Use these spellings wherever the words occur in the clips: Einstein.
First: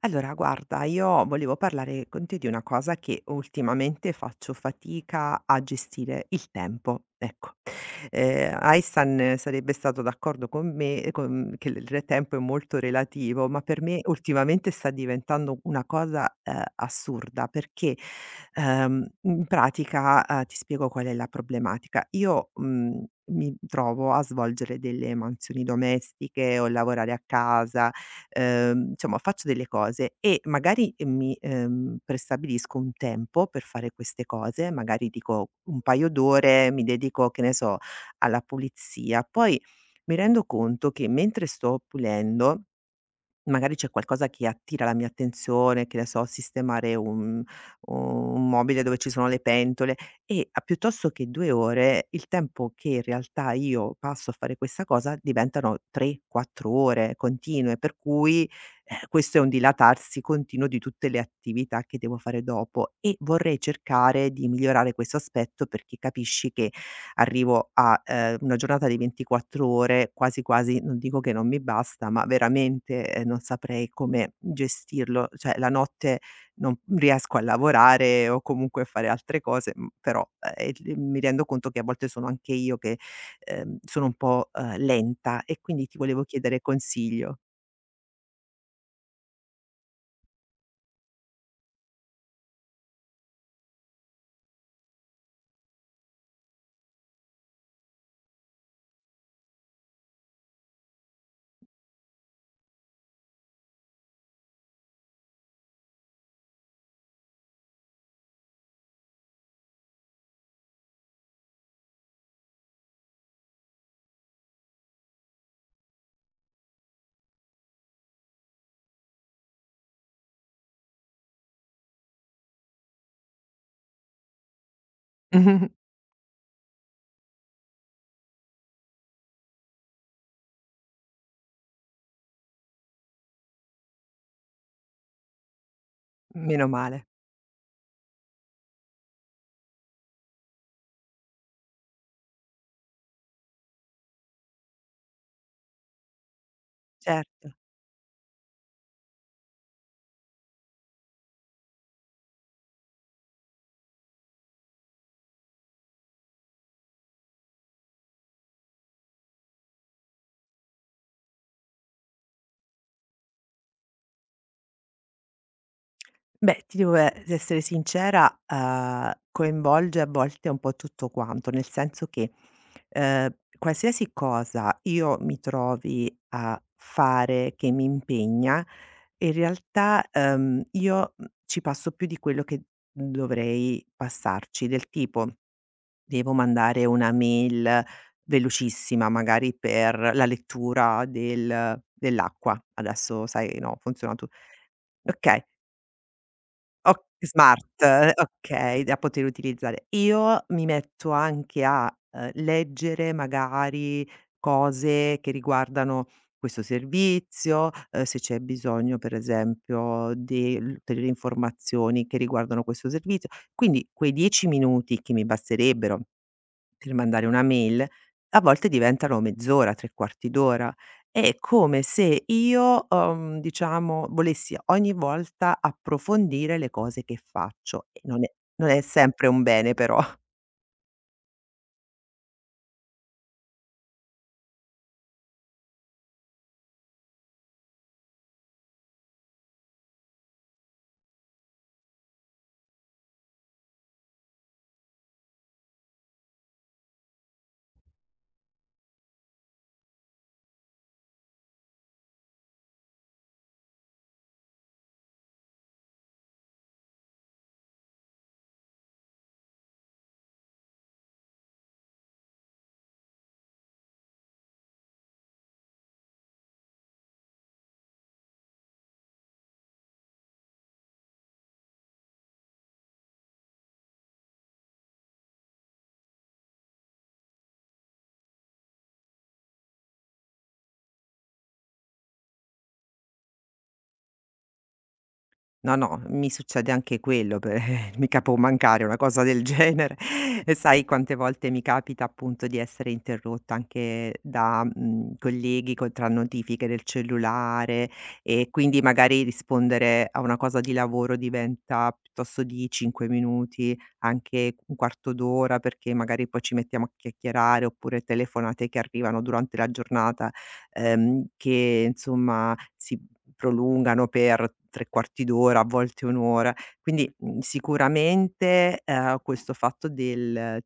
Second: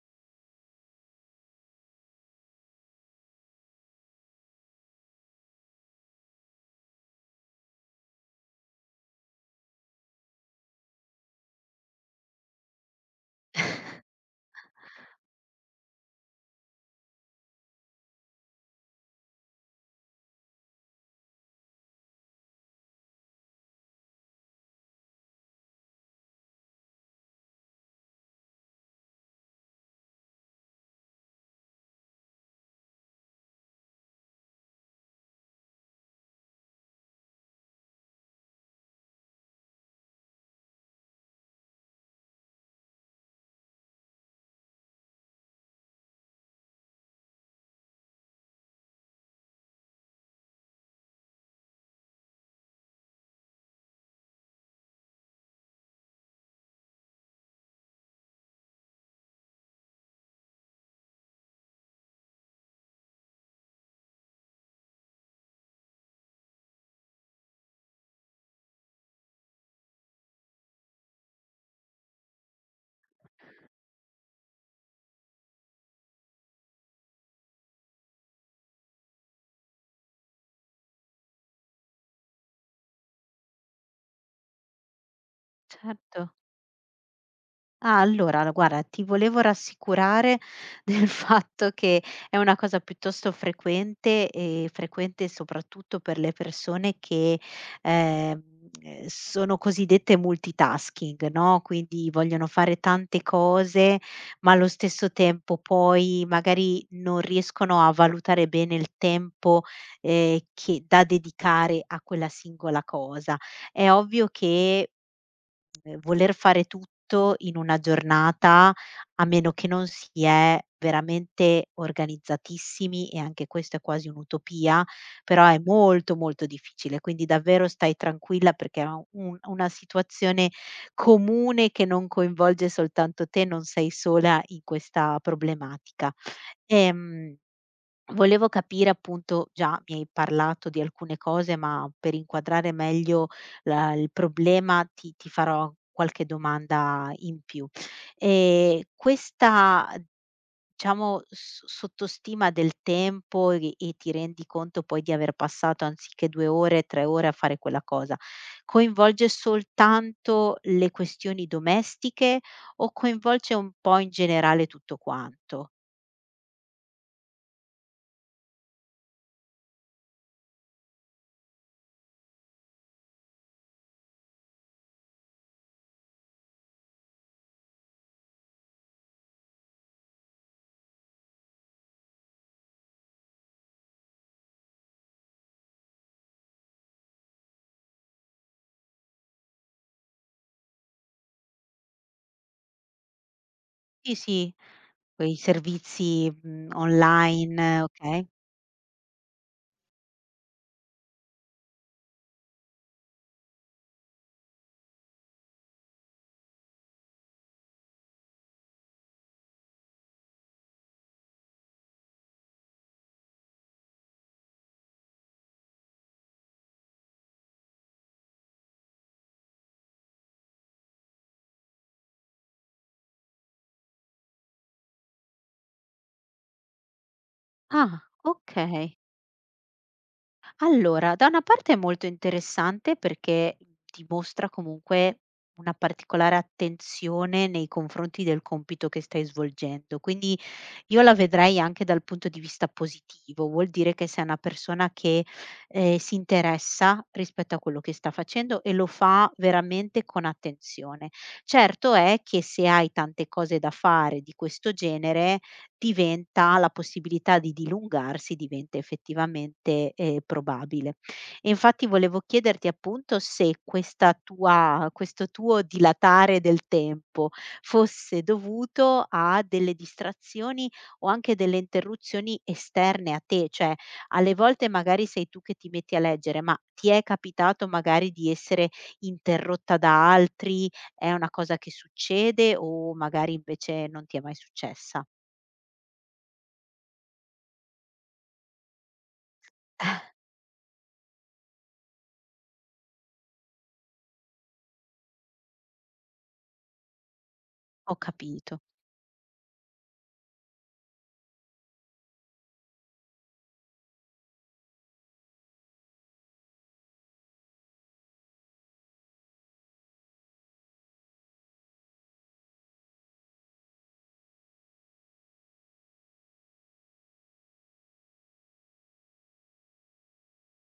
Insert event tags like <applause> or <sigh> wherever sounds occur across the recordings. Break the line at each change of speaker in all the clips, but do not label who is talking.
Allora, guarda, io volevo parlare con te di una cosa che ultimamente faccio fatica a gestire il tempo. Ecco, Einstein sarebbe stato d'accordo con me, che il tempo è molto relativo, ma per me ultimamente sta diventando una cosa assurda perché in pratica ti spiego qual è la problematica. Io mi trovo a svolgere delle mansioni domestiche o lavorare a casa, insomma faccio delle cose e magari mi prestabilisco un tempo per fare queste cose, magari dico un paio d'ore, mi dedico, che ne so, alla pulizia. Poi mi rendo conto che mentre sto pulendo, magari c'è qualcosa che attira la mia attenzione, che ne so, sistemare un mobile dove ci sono le pentole e a piuttosto che 2 ore, il tempo che in realtà io passo a fare questa cosa diventano 3, 4 ore continue, per cui, questo è un dilatarsi continuo di tutte le attività che devo fare dopo e vorrei cercare di migliorare questo aspetto perché capisci che arrivo a, una giornata di 24 ore, quasi quasi non dico che non mi basta, ma veramente, non saprei come gestirlo. Cioè la notte non riesco a lavorare o comunque a fare altre cose, però, il mi rendo conto che a volte sono anche io che, sono un po', lenta e quindi ti volevo
Certo.
chiedere consiglio.
Ah, allora l guarda, ti volevo rassicurare <laughs> del fatto che è una cosa piuttosto frequente e frequente soprattutto per le persone che, ehm, sono cosiddette multitasking, no, quindi vogliono fare tante cose, ma allo stesso tempo poi magari non riescono a valutare bene il tempo, che da dedicare a quella singola cosa. È ovvio che voler fare tutto in una giornata, a meno che non si è veramente organizzatissimi, e anche questo è quasi un'utopia, però è
<laughs>
molto, molto difficile. Quindi davvero stai tranquilla perché è un una situazione comune che non coinvolge soltanto te, non sei sola in questa problematica.
Meno male.
Ehm Volevo capire appunto già mi hai parlato di alcune cose, ma per inquadrare meglio la il problema ti farò qualche domanda in
Certo.
più. Questa diciamo s sottostima del tempo e ti rendi conto poi di aver passato anziché 2 ore, 3 ore a fare quella cosa, coinvolge soltanto le questioni domestiche o coinvolge un po' in generale tutto quanto?
Beh, ti devo essere sincera, coinvolge a volte un po' tutto quanto, nel senso che, ehm, qualsiasi cosa io mi trovi a fare che mi impegna, in realtà, io, ci passo più di quello che dovrei passarci. Del tipo: devo mandare una mail velocissima, magari per la lettura del dell'acqua. Adesso sai, no,
Sì,
funziona tu
sì, quei
okay.
servizi, mhmm,
O smart,
online, okay.
okay, da poter utilizzare. Io mi metto anche a, leggere magari cose che riguardano questo servizio, se c'è bisogno per esempio di ulteriori informazioni che riguardano questo servizio. Quindi quei 10 minuti che mi basterebbero per mandare una mail, a volte diventano mezz'ora, 3/4 d'ora. È come se io, diciamo, volessi ogni volta approfondire le cose che faccio e
Ah,
non è
okay.
sempre un bene però.
Allora, da una parte è molto interessante perché dimostra comunque una particolare attenzione nei confronti del compito che stai svolgendo, quindi io la vedrei anche dal punto di vista positivo, vuol dire che sei una persona che, si interessa rispetto a quello che sta facendo e lo fa veramente con attenzione. Certo è che se hai tante cose da fare di questo genere, diventa la possibilità di dilungarsi diventa effettivamente, probabile. E infatti volevo chiederti appunto se questa tua questo tuo dilatare del tempo fosse dovuto a delle distrazioni o anche delle interruzioni esterne a te, cioè alle volte magari sei tu che ti metti a leggere, ma ti è capitato magari di essere interrotta da altri? È una cosa che succede o magari invece non ti è mai successa?
No, no, mi succede anche quello, per <laughs> mica può mancare una cosa del genere. <laughs> E sai quante volte mi capita appunto di essere interrotta anche da, colleghi co tra notifiche del cellulare
Ho
e
capito,
quindi magari rispondere a una cosa di lavoro diventa piuttosto di 5 minuti, anche un quarto d'ora, perché magari poi ci mettiamo a chiacchierare, oppure telefonate che arrivano durante la giornata, che insomma si prolungano per 3 quarti d'ora, a volte 1 ora. Quindi, sicuramente, questo fatto del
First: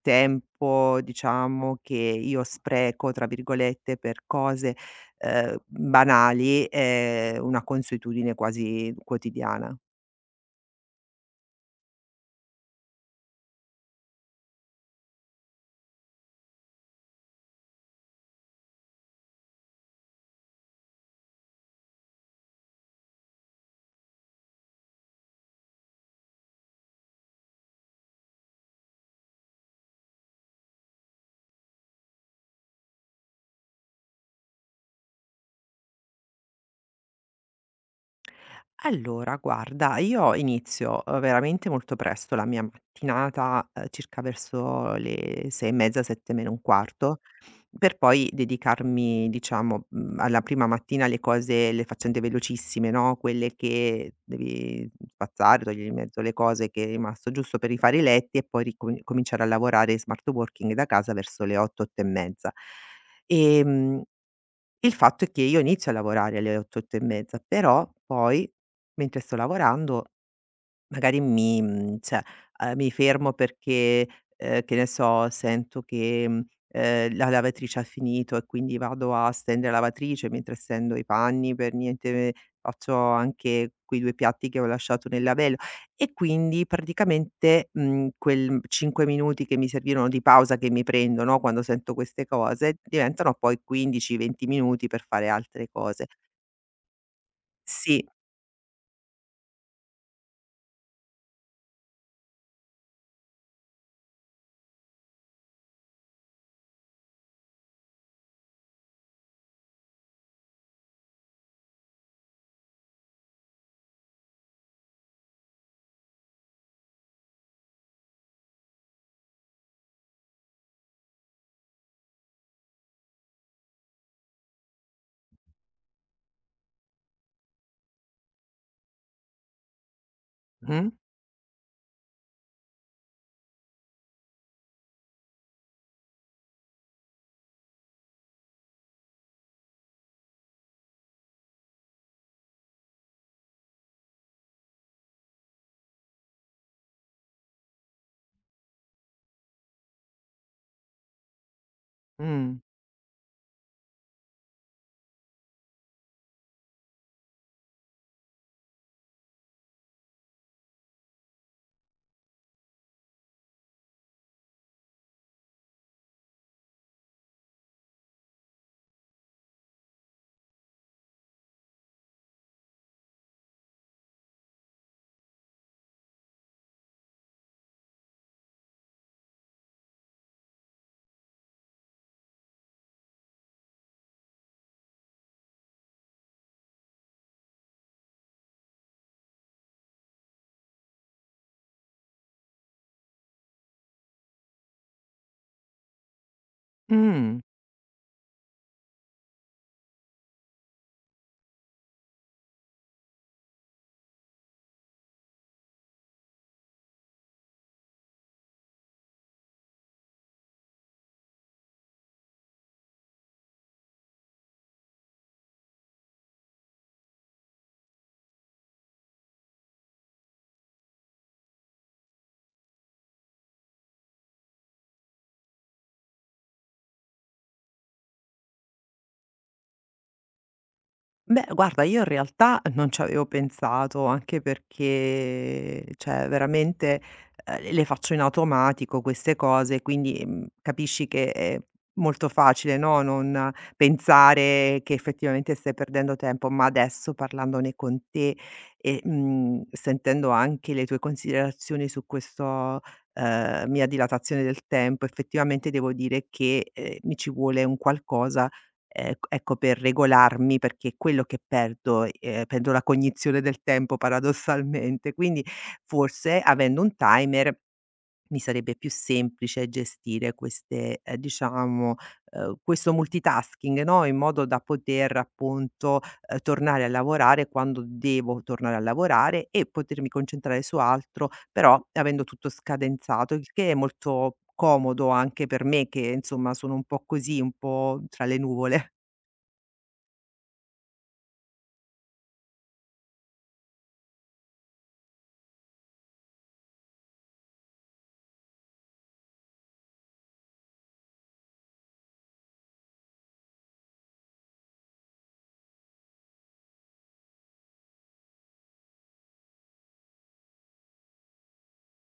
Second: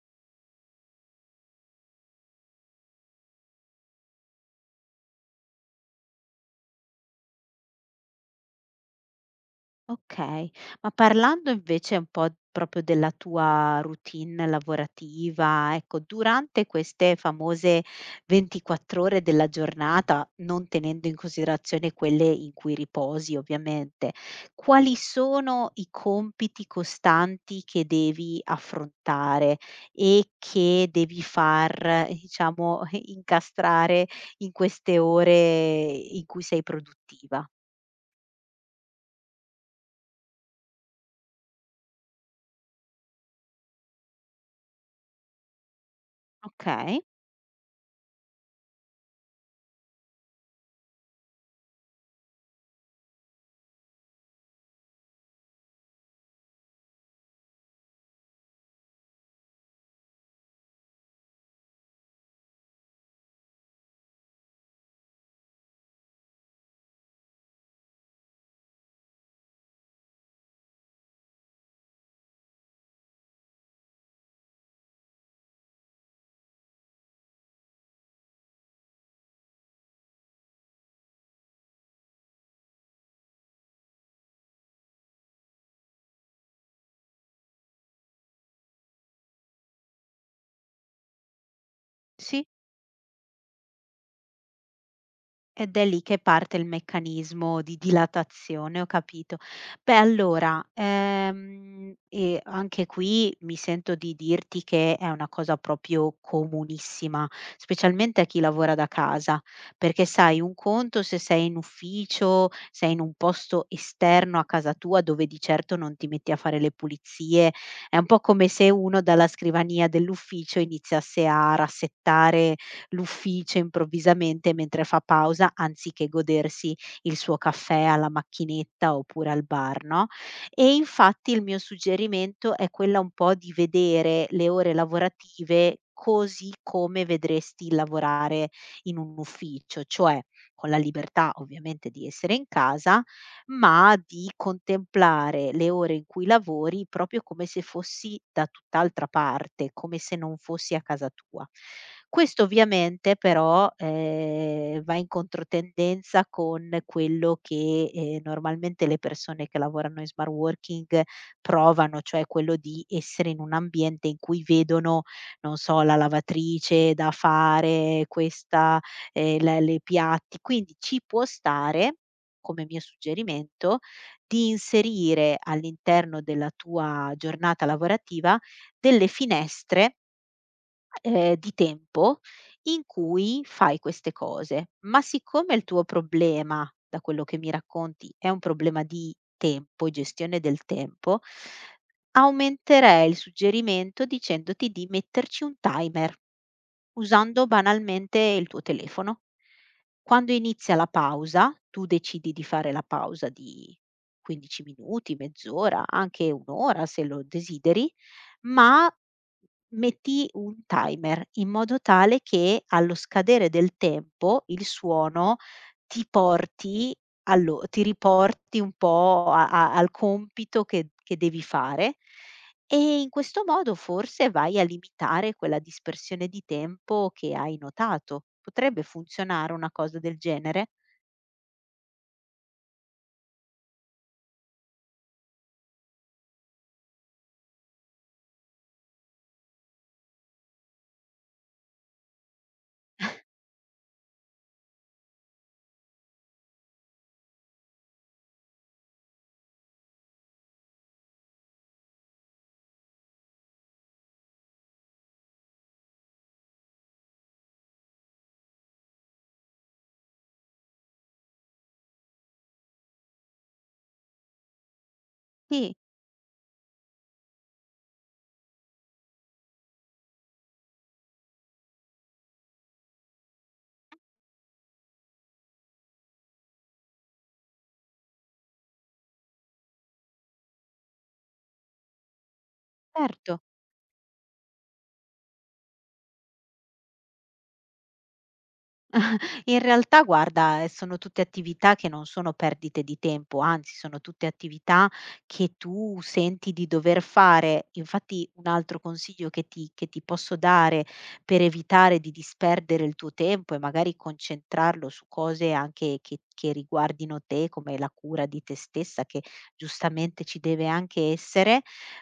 tempo, diciamo, che io "spreco" tra virgolette per cose, banali è una consuetudine quasi quotidiana.
okay. Ma parlando invece un po' proprio della tua routine lavorativa, ecco, durante queste famose 24 ore della giornata, non tenendo in considerazione quelle in cui riposi ovviamente, quali sono i compiti costanti che devi affrontare e che devi far, diciamo, <laughs> incastrare in queste ore in cui sei produttiva?
Allora, guarda, io inizio, veramente molto presto la mia mattinata, circa verso le 6 e mezza, 7 meno un
Okay.
quarto, per poi dedicarmi, diciamo, alla prima mattina alle cose le faccende velocissime, no, quelle che devi spazzare, togliere in mezzo le cose che è rimasto giusto per rifare i letti e poi ricomi cominciare a lavorare in smart working da casa verso le 8, 8 e mezza. Ehm il fatto è che io inizio a lavorare alle 8, 8 e mezza, però poi mentre sto lavorando magari cioè, mi fermo perché, che ne so, sento che, la lavatrice ha finito e quindi vado a stendere la lavatrice mentre stendo i panni, per niente faccio anche quei 2 piatti che ho lasciato nel lavello. E quindi praticamente, quel 5 minuti che mi servivano di pausa che mi prendo, no, quando sento queste
Sì,
cose, diventano poi 15, 20 minuti per fare altre
ed è lì
cose.
che parte il meccanismo di
Sì.
dilatazione, ho capito. Beh, allora, e anche qui mi sento di dirti che è una cosa proprio comunissima, specialmente a chi lavora da casa, perché sai, un conto se sei in ufficio, sei in un posto esterno a casa tua dove di certo non ti metti a fare le pulizie, è un po' come se uno dalla scrivania dell'ufficio iniziasse a rassettare l'ufficio improvvisamente mentre fa pausa, anziché godersi il suo caffè alla macchinetta oppure al bar, no, e
Mh?
infatti il mio suggerimento è quella un po' di vedere le ore lavorative così come vedresti lavorare in un ufficio, cioè con la libertà ovviamente di essere in casa, ma di contemplare le ore in cui lavori proprio come se fossi da tutt'altra parte, come se non fossi a casa tua. Questo
Mh.
ovviamente però, va in controtendenza con quello che, normalmente le persone che lavorano in smart working provano, cioè quello di essere in un ambiente in cui vedono, non so, la lavatrice da fare, questa la le piatti quindi ci può stare come mio suggerimento, di inserire all'interno della tua giornata lavorativa delle finestre di tempo in cui fai queste cose, ma siccome il tuo problema, da quello che mi racconti, è un problema di tempo, gestione del tempo, aumenterei il suggerimento dicendoti di metterci un timer,
Mh.
usando banalmente il tuo telefono. Quando inizia la pausa, tu decidi di fare la pausa di 15 minuti, mezz'ora, anche 1 ora se lo desideri, ma metti un timer in modo tale che allo scadere del tempo il suono ti porti allo ti riporti un po' a al compito che devi fare e in questo modo forse vai a limitare quella dispersione di tempo che hai notato. Potrebbe funzionare una cosa del genere?
Beh, guarda, io in realtà non ci avevo pensato, anche perché, cioè, veramente, le faccio in automatico queste cose, quindi, capisci che è molto facile, no, non pensare che effettivamente stai perdendo tempo. Ma adesso parlandone con te e, sentendo anche le tue considerazioni su questo, mia dilatazione del tempo, effettivamente devo dire che, mi ci vuole un qualcosa, ec ecco, per regolarmi, perché è quello che perdo, la cognizione del tempo paradossalmente. Quindi
Sì,
forse avendo un timer mi sarebbe più semplice gestire queste diciamo, questo multitasking, no, in modo da poter appunto, tornare a lavorare quando devo tornare a lavorare e potermi concentrare su altro, però avendo tutto scadenzato,
certo.
il che è molto comodo anche per me che, insomma, sono un po' così, un po' tra le nuvole.
In realtà guarda, sono tutte attività che non sono perdite di tempo, anzi sono tutte attività che tu senti di dover fare. Infatti un altro consiglio che ti posso dare per evitare di disperdere il tuo tempo e magari concentrarlo su cose anche che riguardino te, come la cura di te stessa, che giustamente ci deve anche essere,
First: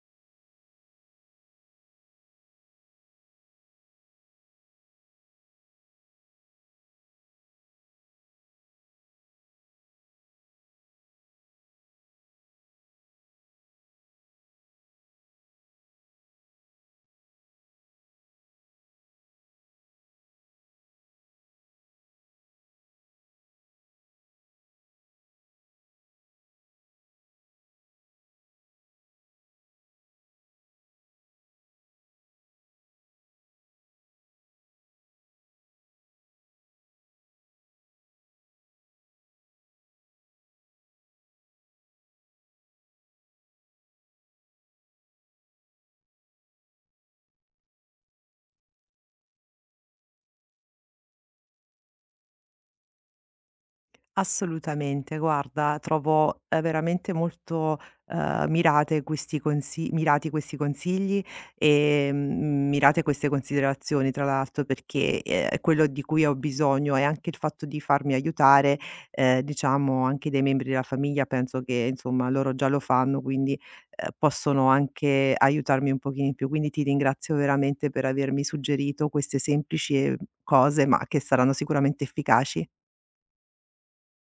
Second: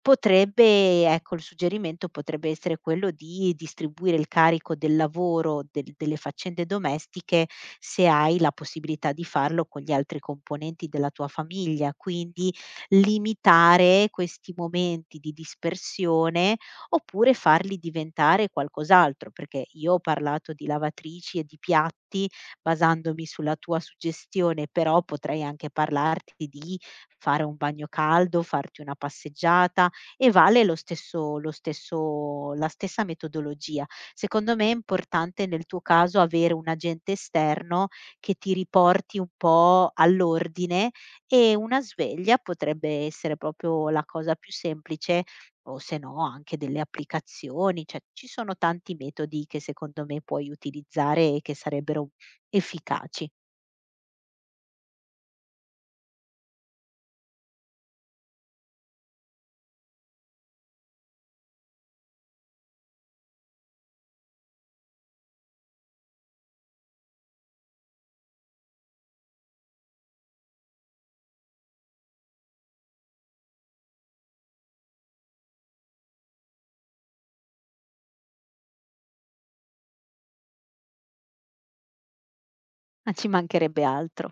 potrebbe ecco, il suggerimento potrebbe essere quello di distribuire il carico del lavoro, delle faccende domestiche, se hai la possibilità di farlo con gli altri componenti della tua famiglia, quindi limitare questi momenti di dispersione, oppure farli diventare qualcos'altro, perché io ho parlato di lavatrici e di piatti basandomi sulla tua suggestione, però potrei anche parlarti di fare un bagno caldo, farti una passeggiata, e vale lo stesso la stessa metodologia. Secondo me è importante nel tuo caso avere un agente esterno che ti riporti un po' all'ordine e una sveglia potrebbe essere proprio la cosa più semplice o se no anche delle applicazioni, cioè ci sono tanti metodi che secondo me puoi utilizzare e che sarebbero efficaci,
Assolutamente, guarda, trovo, veramente molto, mirate questi consi mirati questi consigli, ehm, mirate queste considerazioni tra l'altro perché, quello di cui ho bisogno è anche il fatto di farmi aiutare, diciamo anche dai membri della famiglia, penso che insomma loro già lo fanno, quindi, possono anche aiutarmi un pochino in più. Quindi ti ringrazio veramente per avermi suggerito queste semplici, cose, ma che saranno sicuramente efficaci.
ma ci mancherebbe altro.